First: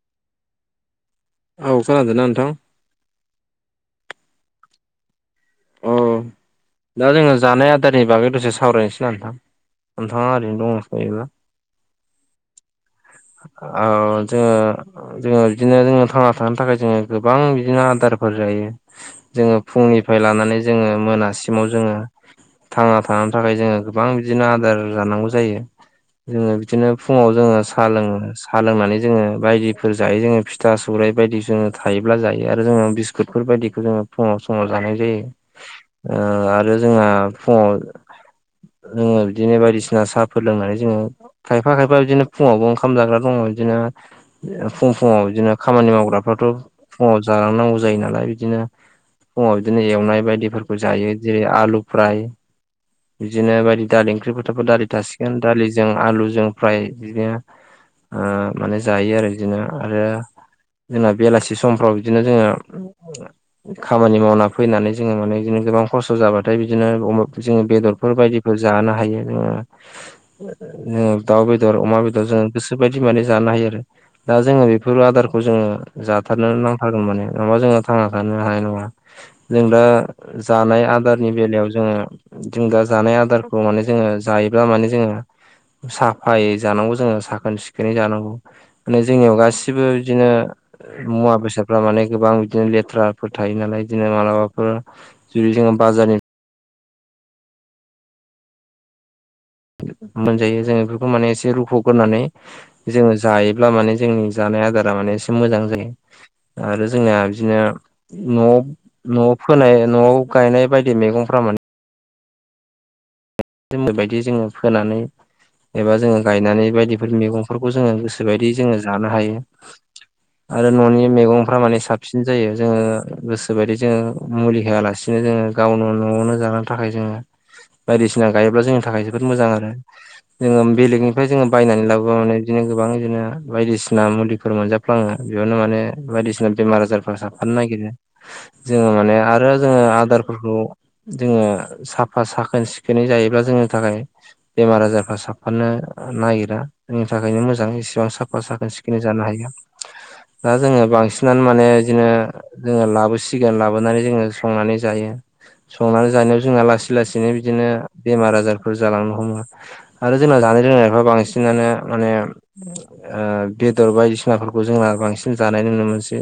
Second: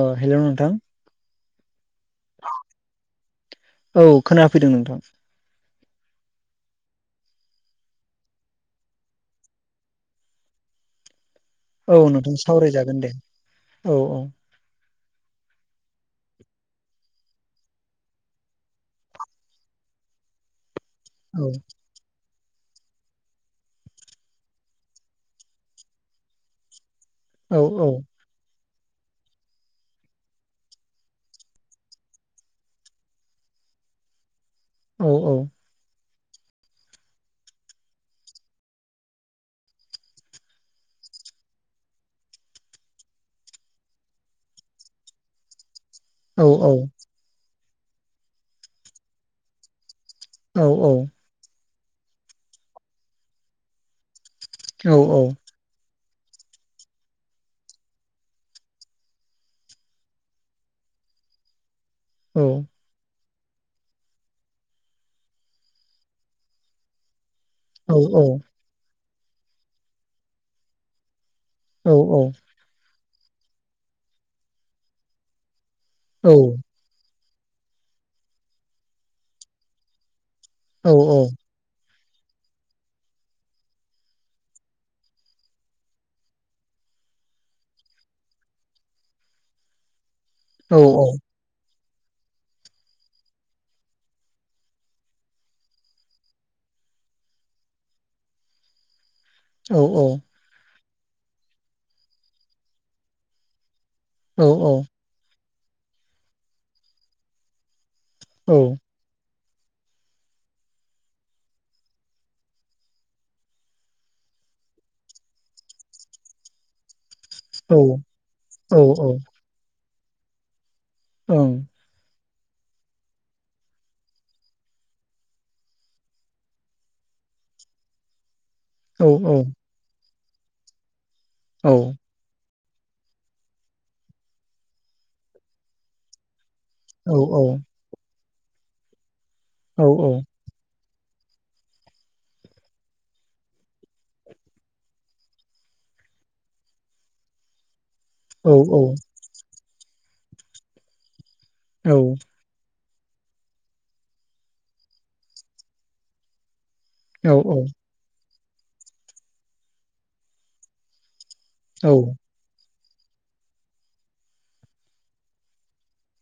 अ हेल' नोंथां औ खोनादों ना नोंथां? औ खोनाफैदों नोंथां। औ दा जोङो जानाय आदारनि बागै दसे सावरायनोसै ना नोंथां? नोंथांआ ओरैनो‌ दंडो थायोबा। औ नोंथां सावरायजागोन दे आ औ ज जोङो बिदिनो जोङो थांना थानो थाखाय जोङो गोबां बिदिनो आदारफोर जायो। जोङो फुंनिफ्राय लानानै जोङो औ मोनासिमाव जोङो थांना थानो थाखाय जोङो गोबां बिदिनो आदार जानांगौ जायो। जोङो बिदिनो फुङाव औ जोङो साहा औ लोङो सा लोंनानै जोङो बायदिफोर जायो जोङो फिथा सौराइ बायदि जोङो थायोब्ला जायो आरो जोङो बेफोरबायायदिखौ जोङो फुङाव समाव जानाय औ जायो। ओ- आरो जोंहा फुङाव जोङो बिदिनो बायदिसिना साहाफोर लोंनानै जोङो खायफा खायफा बिदिनो फुङावबो ओंखाम जाग्रा दङ बिदिनो फुं फुङाव बिदिनो खामानि मावग्रा औ थ' फुङाव जालांनांगौ जायो नालाय बिदिनो फुङाव बिदिनो एवनाय औ बायदिफोरखौ जायो जेरै आलु फ्राय बिदिनो बायदि दालि ओंख्रि फोथारफोर दालि औ थासिगोन दालिजों आलुजों फ्राय बिदिनो ओ- माने जायो आरो बिदिनो आरो जोंना बेलासि समफ्राव बिदिनो औ जोङो खामानि मावना फैनानै जोङो माने बिदिनो गोबां खस्थ' जाबाथाय बिदिनो जों औ बेदरफोर औ बायदिफोर जानो हायो जोङो जोङो दाउ बेदर बेदर अमा औ बेदर जोङो गोसोबायदि माने जानो हायो आरो दा जोङो बेफोर आदारखौ जोङो जाथारनो नांथारगोन माने नङाबा जोंहा थांना थानो हानाय नङा जों दा जानाय औ आदारनि बेलायाव जोङो जों दा जानाय आदारखौ माने जोङो जायोब्ला माने जोङो साफायै जानांगौ जोङो साखोन सिखोनै जानांगौ माने जोंनियाव गासिबो बिदिनो मुवा बेसाद फ्रा माने गोबां बिदिनो लेथ्राफोर थायो नालाय बिदिनो मालाबाफोर जुदि जोङो बाजारनि औ ओं मोनजायो जों बेफोरखौ माने एसे रुख'ग्रानै जोङो जायोब्ला माने जोंनि औ औ जानाय औ आदारा माने एसे मोजां जायो आरो जोंना बिदिनो न'आव न'आव फोनाय न'आव गायनाय बायदि मैगंफ्रा माने जबायदि जोङो फोनानै एबा जोङो गायनानै बायदि बे मैगंफोरखौ जोङो गोसोबायदि जोङो जानो हायो आरो न'नि मैगंफ्रा माने साबसिन जायो जोङो गोसोबायदि जोङो मुलि होआलासिनो जोङो गावनो न'आवनो जानो थाखाय जोङो। बायदिसिना गायोब्ला जोंनि थाखाय जोबोद मोजां आरो जोङो बेलेगनिफ्राय जोङो बायनानै लाबो माने बिदिनो गोबां जोङो बिदिनो बायदिसिना मुलिफोर मोनजाफ्लाङो बेयावनो माने बायदिसिना बेमार आजारफ्रा साबफानो नागिरो जोङो माने आरो जोङो आदारफोरखौ जोङो साफा साखोन सिखोनै जायोब्ला जोंनि थाखाय बेमार आजारफ्रा साफानो नागिरा आंनि थाखायनो मोजां एसेबां सा साखोन सिखोनै जानो हायो दा जोङो बांसिनानो माने बिदिनो जोङो लाबोसिगोन लाबोनानै जोङो संनानै जायो संनानै जानायाव जोंहा लासै लासैनो बिदिनो बेमार आजारफोर जालांनो हमो आरो जोंना जानाय लोंनायफ्रा बांसिनानो माने बेदर बायदिसिनाफोरखौ जोंना बांसिन जानाय नुनो मोनसै।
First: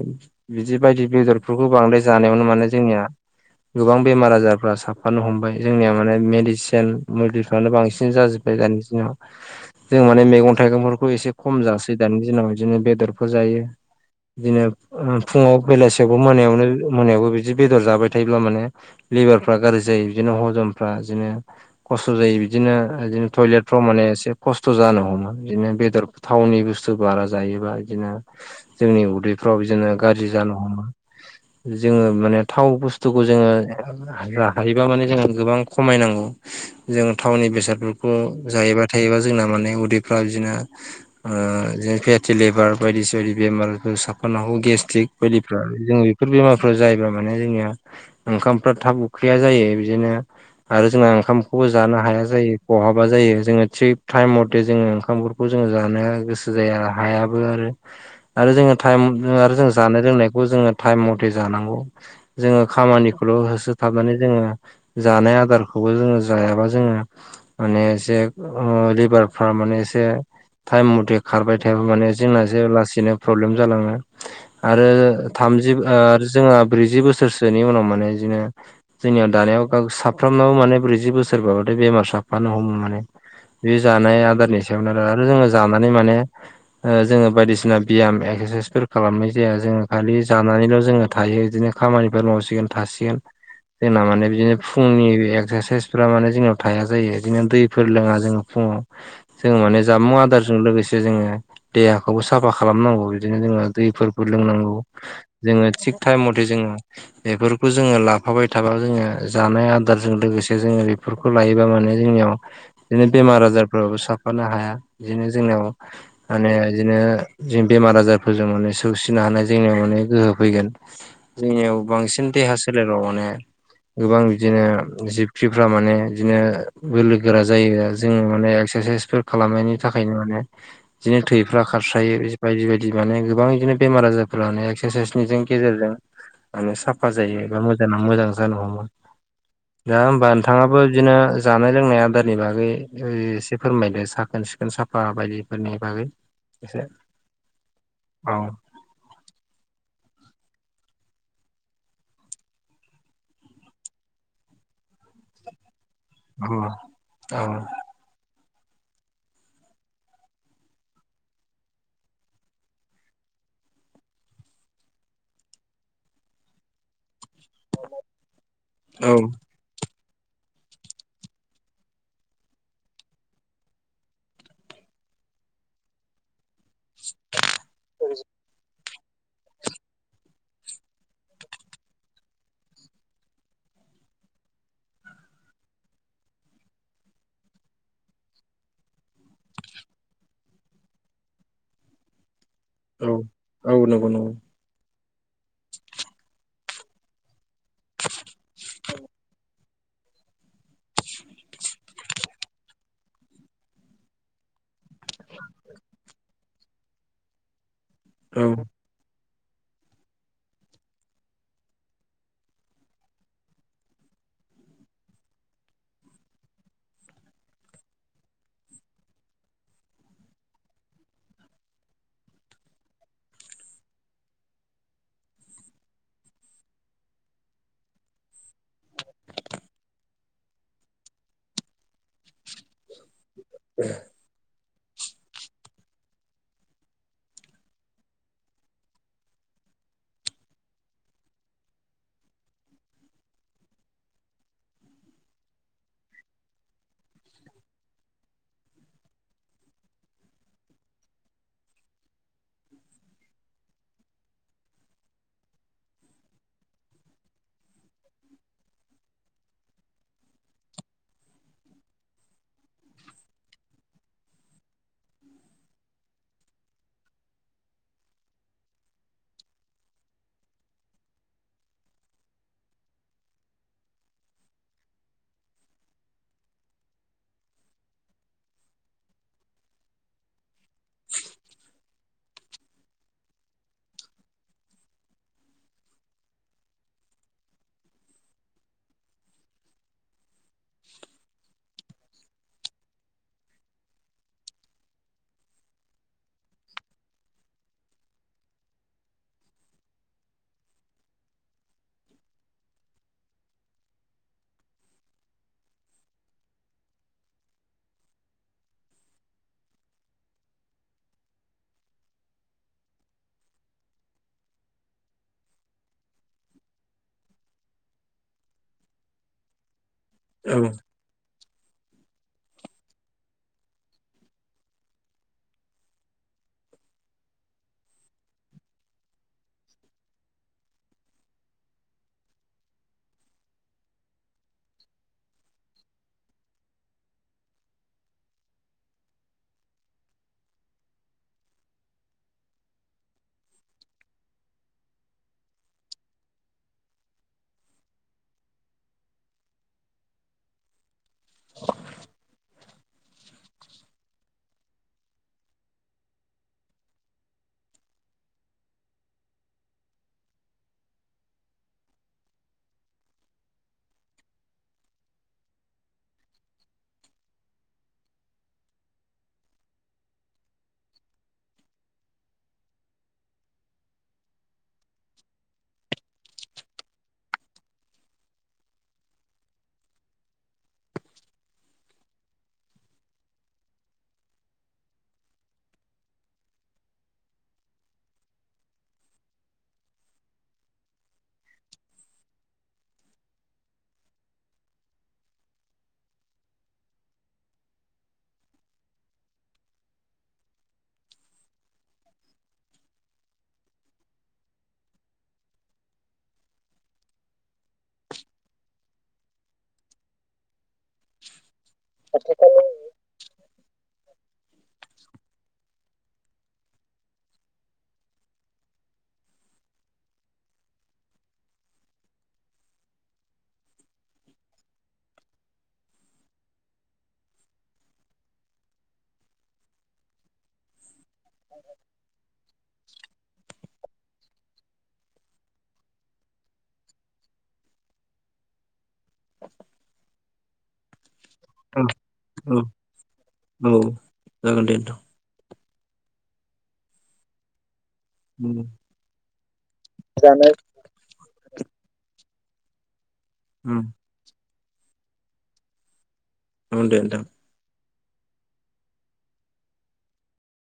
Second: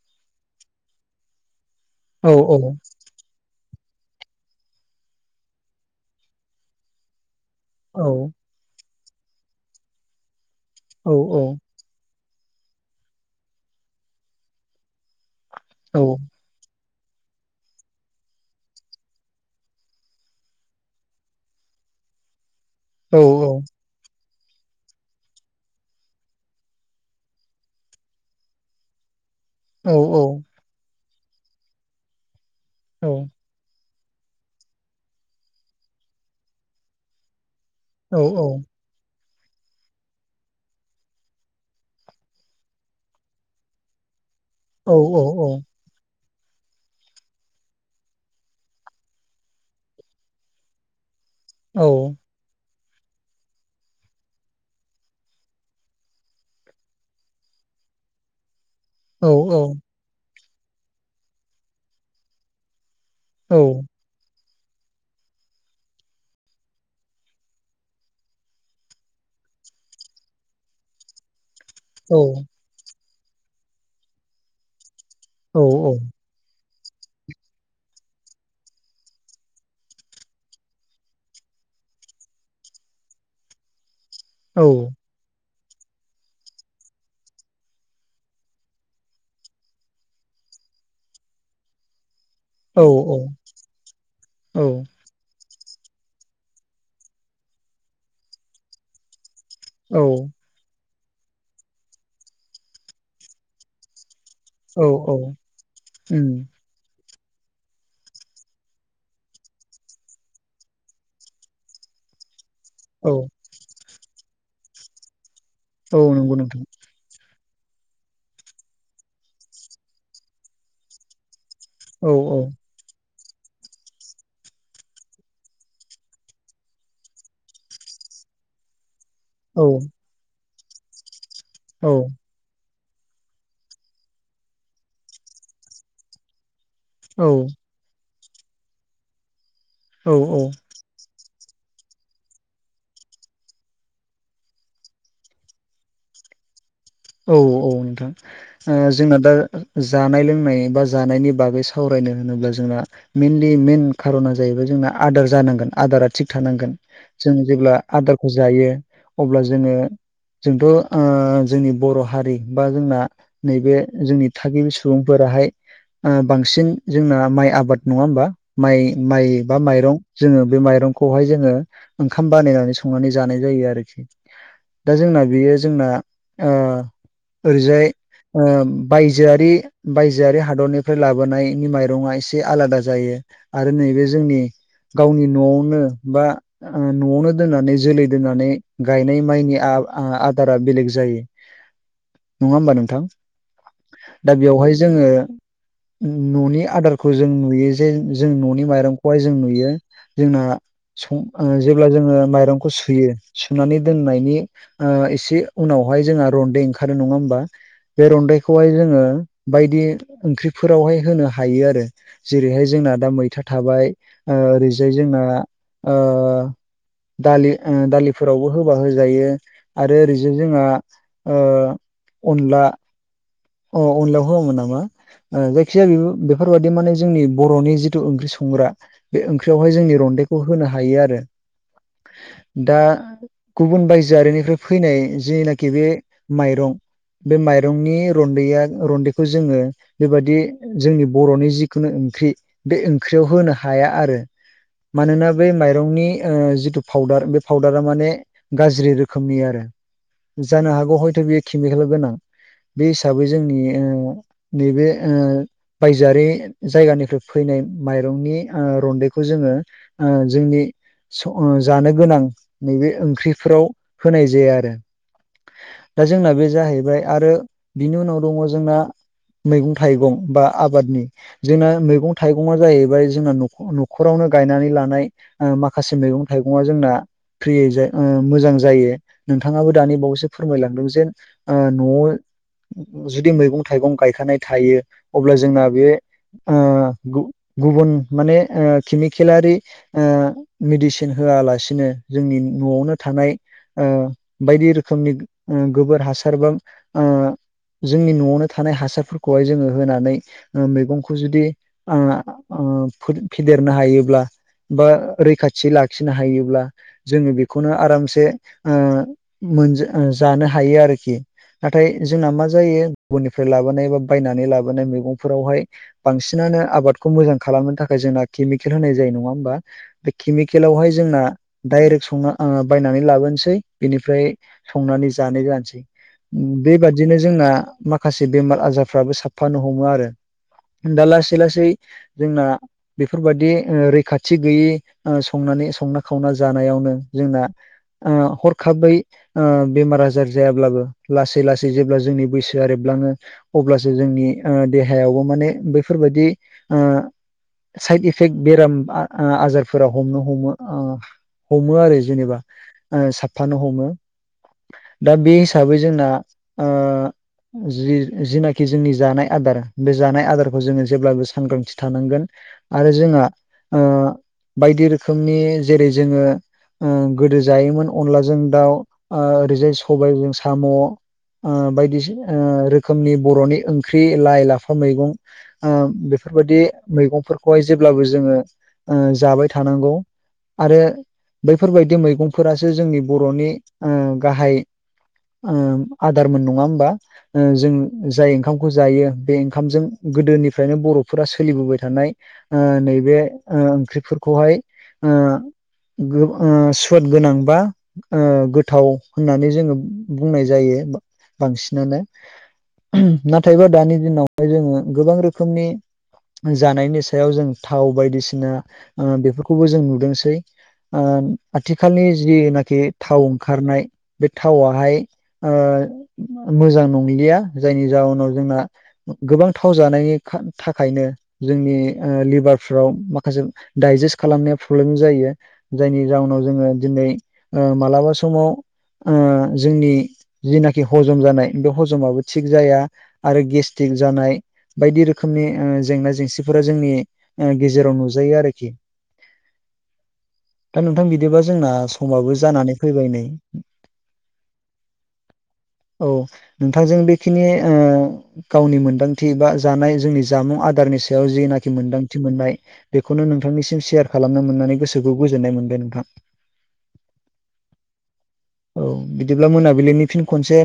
बिदि बायदि बेदरफोरखौ बांदाय जानायावनो माने जोंनिया गोबां बेमार आजारफ्रा साफानो हमबाय जोंनिया माने मेडिसिन मुलिफ्रानो बांसिन जाजोबाय दानि दिनाव जों माने मैगं थाइगंफोरखौ एसे खम जासै दानि दिनाव बिदिनो बेदरफोर जायो बिदिनो फुङाव बेलासियाव मोनायावनो मोनायावबो बिदि बेदर जाबाय थायोब्ला माने लिभारफ्रा गाज्रि जायो बिदिनो हजम बिदिनो खस्थ' जायो बिदिनो बिदिनो टयलेटफ्राव माने एसे खस्थ' जानो हमो बिदिनो बेदर थावनि बुस्थु बारा जायोबा बिदिनो जोंनि उदै फाव जोङो गाज्रि जानो हमा जोङो माने थाव बुस्थुखौ जोङो हा हायोबा माने जों गोबां खमायनांगौ जों थावनि बेसाद खौ जायोबा थायोबा जोंना माने उदैफ्रा बिदिनो आ जे फेथि लेभार बायदिसिदि बेमारबो साफान ह औ गेस्ट्रिक औ औ बायदिफ्रा जों बेफोर बेमारफोराव जायोब्ला माने जोंनिया ओंखामफ्रा थाब उखैया जायो बिदिनो आरो जोंना ओंखामखौबो जानो औ हाया जायो बहाबा जायो जोङो थिग टाइम मथे जोङो ओंखामफोरखौ जोङो जानो गोसो जाया हायाबो आरो [inaudible] आरो जोङो टाइम औ जानाय लोंनायखौबो टाइम मथे जानांगौ बेल' औ होसोथाबनानै जोङो जानाय आदारखौबो जोङो जायाबा जोङो माने एसे लिभार फार माने एसे टाइम मथे खारबाय थायाबा माने औ जोंना जो लासैनो प्रब्लेम जालाङो आरो औ थामजि जोंहा ब्रैजि बोसोरसोनि उनाव माने बिदिङो जोंनियाव दानायाव साब सफ्रामनावो माने ब्रैजि बोसोरबाथाय बेमार साबफानो हमो माने बे जानाय आदारनि औ सायावनो जोङो जानानै माने जोङो बायदिसिना बियाम एक्सारसाइसफोर खालामनाय जाया जोङो खालि जानानैल' जोङो थायो बिदिनो खामानिफोर मावसिगोन औ थासिगोन जोंना माने बिदिनो औ फुंनि एक्सारसाइस फोर माने जोंनाव थाया जायो बिदिनो दैफोर लोङा जोङो फुङाव जोङो माने औ जामुं आदारजों लोगोसे जोङो देहाखौबो साफा खालामनांगौ बिदिनो जोङो दैफोर फोर लोंनांगौ औ औ जोङो थिग टाइम उम मथे जोङो बेफोरखौ जोङो लाफाबाय थाबा जोङो जानाय आ आदारजों लोगोसे जोङो बेफोरखौ लायोबा माने जोंनियाव बिदिनो औ बेमार आजारफ्राबो साफ फानो हाया बिदिनो जोंनियाव औ नंगौ माने नोंथां बिदिनो जों बेमार आजारफोरजों माने सौसिनो हानाय जोंनियाव माने गोहो फैगोन जोंनियाव औ बांसिन औ देहा सोलेराव माने गोबां बिदिनो जिबखिफ्रा माने बिदिनो बोलो गोरा जायो जोङो माने एक्सारसाइस औ खालामनायनि थाखायनो माने बिदिनो थैफ्रा औ खारस्रायो बायदि बायदि माने गोबां बिदिनो बेमार आजारफोर मान एक्सारसाइसनिजों गेजेरजों माने साफ जायो एबा मोजाङा मोजां जानो हमो दा औ होमबा नोंथाङाबो बिदिनो जानाय लोंनाय आदारनि बागै एसे फोरमायदो साखोन सिखोन साफा बायदिफोरनि बागै बेसे औ-औ नोंथां जोंना दा जानाय लोंनाय बा जानायनि बागै सावरायनो होनोब्ला जोंना मइेनलि मेन खार'ना जाहैबाय जोंना आदार जानांगोन आदारा थिग औ थानांगोन जों औ जेब्ला आदारखौ जायो अब्ला जोङो जोंथ' जोंनि बर' हारि बा जोंना नैबे जोंनि थागिबि सुबुंफोराहाय बांसिन जोंना माइ आबाद नङा होमबा माइ औ माइ बा माइरं जोङो बे माइरंखौहाय जोङो ओंखाम बानायनानै संनानै जानाय जायो आरोखि दा जोंना बेयो जोंना ओरैजाय बायजोआरि बायजोआरि हादरनिफ्राय लाबोनायनि माइरंआ एसे आलादा जायो आरो नैबे जोंनि गावनि न'आवनो बा न'आवनो दोननानै जोलै दोननानै गायनाय माइनि आदारा बेलेग जायो नङा होमबा नोंथां औ औ नंगौ दा नंगौ बेवहाय जोङो न'नि आदारखौ जों नुयो जे जों न'नि माइरंखौहाय जों नुयो जोंना जेब्ला जोङो माइरंखौ सुयो सुनानै दोननायनि एसे उनावहाय जोंहा रनन्दै ओंखारो नङा होमबा बे औ रन्दैखौहाय जोङो बायदि ओंख्रिफोरावहाय होनो हायो आरो जेरैहाय जोंना दा मैथा थाबाय ओरैजाय जोंना दालि दालिफोरावबो होबा होजायो आरो ओरैज जोंहा ओ अनला अ उनलायाव होआमोन नामा जायखिजाया बेफोरबादि माने जोंनि बर'नि जिथु ओंख्रि संग्रा बे ओंख्रियावहाय जोंनि रन्दैखौ होनो हायो आरो दा गुबुन बायजोआनिफ्राय फैनाय जनाखि बे माइरं बे माइरंनि रन्दैया रन्दैखौ जोङो बेबायाददि जोंनि बर'नि जिखुनु ओंख्रि बे ओंख्रियाव होनो हाया आरो मानोना बै माइरंनि जिथु पाउदार बे फाउदारा माने गाज्रि रोखोमनि आरो जानो हागौ हयथ' बेयो केमिकेल गोनां बे हिसाबै जोंनि नैबे बायजोआरि जायगानिफ्राय फैनाय माइरंनि रन्दैखौ जोङो जोंनि जानो गोनां नैबे ओंख्रिफोराव होनाय जाया आरो दा जोंना बे जाहैबाय आरो बिनि उनाव दङ जोंना मैगं थाइगं बा आबादनि जोंना मैगं थाइगंङा जाहैबाय जोंना न'खरावनो गायनानै लानाय माखासे मैगं थाइगंङा जोंना फ्रियै ज मोजां जायो नोंथाङाबो दानि बावैसो फोरमायलांदों जे आ न' जुदि मैगं थाइगं गायखानाय थायो अब्ला जोंना बे गुबुन माने किमिकेलारि मेडिसिन होआलासिनो जोंनि न'आवनो थानाय बायदि रोखोमनि गोबोर हासार बा जोंनि न'आवनो थानाय हासारफोरखौहाय जोङो होनानै मैगंखौ जुदि आं फेदेरनो हायोब्ला बा रैखाथि लाखिनो हायोब्ला जोङो बेखौनो आरामसे मोनज जानो हायो आरोखि नाथाय जोंना मा जायो गुबुननिफ्राय लाबोनाय बा बायनानै लाबोनाय मैगंफोरावहाय बांसिनानो आबादखौ मोजां खालामनो थाखाय जोंना केमिकेल होनाय जायो नङा होमबा बे औ केमिकेलावहाय जोंना दडायरेक्ट संना बायनानै लाबोनोसै बिनिफ्राय संनानै जानाय जानोसै बेबादिनो जोंना माखासे बेमार आजारफ्राबो साफानो हमो आरो दा लासै लासै जोंना बेफोरबायाददि रैखाथि गैयै संनानै संना खावना जानायावनो जोंना हरखाबै बेमार आजार जायाब्लाबो लासै लासै जेब्ला जोंनि बैसोआ रेबलाङो अब्लासो जोंनि देहायावबो माने बैफोरबायाददि साइद इफेक्ट बेराम आजारफोरा हमनो हमो हमो आरो जेनेबा साबफानो हमो दा बे हिसाबै जोंना जि जिनाखि जोंनि जानाय आदार बे जानाय आदारखौ जोङो जेब्लाबो सांग्रांथि थानांगोन आरो जोंहा बायदि रोखोमनि जेरै जोङो गोदो जायोमोन अनलाजों दाउ ओरैजाय सबायाइजों साम' बायदिसिना रोखोमनि बर'नि ओंख्रि लाइ लाफा मैगं बेफोरबायाददि मैगंफोरखौहाय जेब्लाबो जोङो जाबाय थानांगौ आरो बैफोरबायदि मैगंफोरासो जोंनि बर'नि गाहाय आदारमोन नङा होमबा जों जाय ओंखामखौ जायो बे ओंखामजों गोदोनिफ्रायनो बर'फोरा सोलिबोबाय थानाय नैबे ओंख्रिफोरखौहाय सुवद गोनांबा ओ गोथाव होननानै जोङो बुंनाय जायो बांसिनानो नाथायबा दानि दिनावहाय जोङो गोबां रोखोमनि जानायनि सायाव जों थाव बायदिसिना बेफोरखौबो जों नुदोंसै आथिखालनि जिनाखि थाव ओंखारनाय बे थावाहाय मोजां नंलिया जायनि जाहोनाव जोंना गोबांथाव जानायनि थाखायनो जोंनि लिभारफ्राव माखासे दडाइजेस्ट खालामनाया प्रब्लेम जायो जायनि जाहोनाव जोङो दिनै मालाबा समाव ओ जोंनि जिनाखि हजम जानाय बे हजमाबो थिग जाया आरो गेस थिग जानाय बायदि रोखोमनि जेंना जेंसिफोरा जोंनि गेजेराव नुजायो आरोखि दा नोंथां बिदिबा जोंना औ समाबो औ जानानै फैबाय नै औ जागोन दे नोंथां औ नोंथांजों बेखिनि नोंथां गावनि मोनदांथि बा जानाय जोंनि जानाय जामुं आदारनि जेनाखि मोन्दांथि मोननाय बेखौनो उम नोंथांनिसिम सेयार खालामनो मोननानै गोसोखौ गोजोननाय मोनबाय नोंथां आ दे नोंथां औ बिदिब्ला मोनाबिलिनि फिन खनसे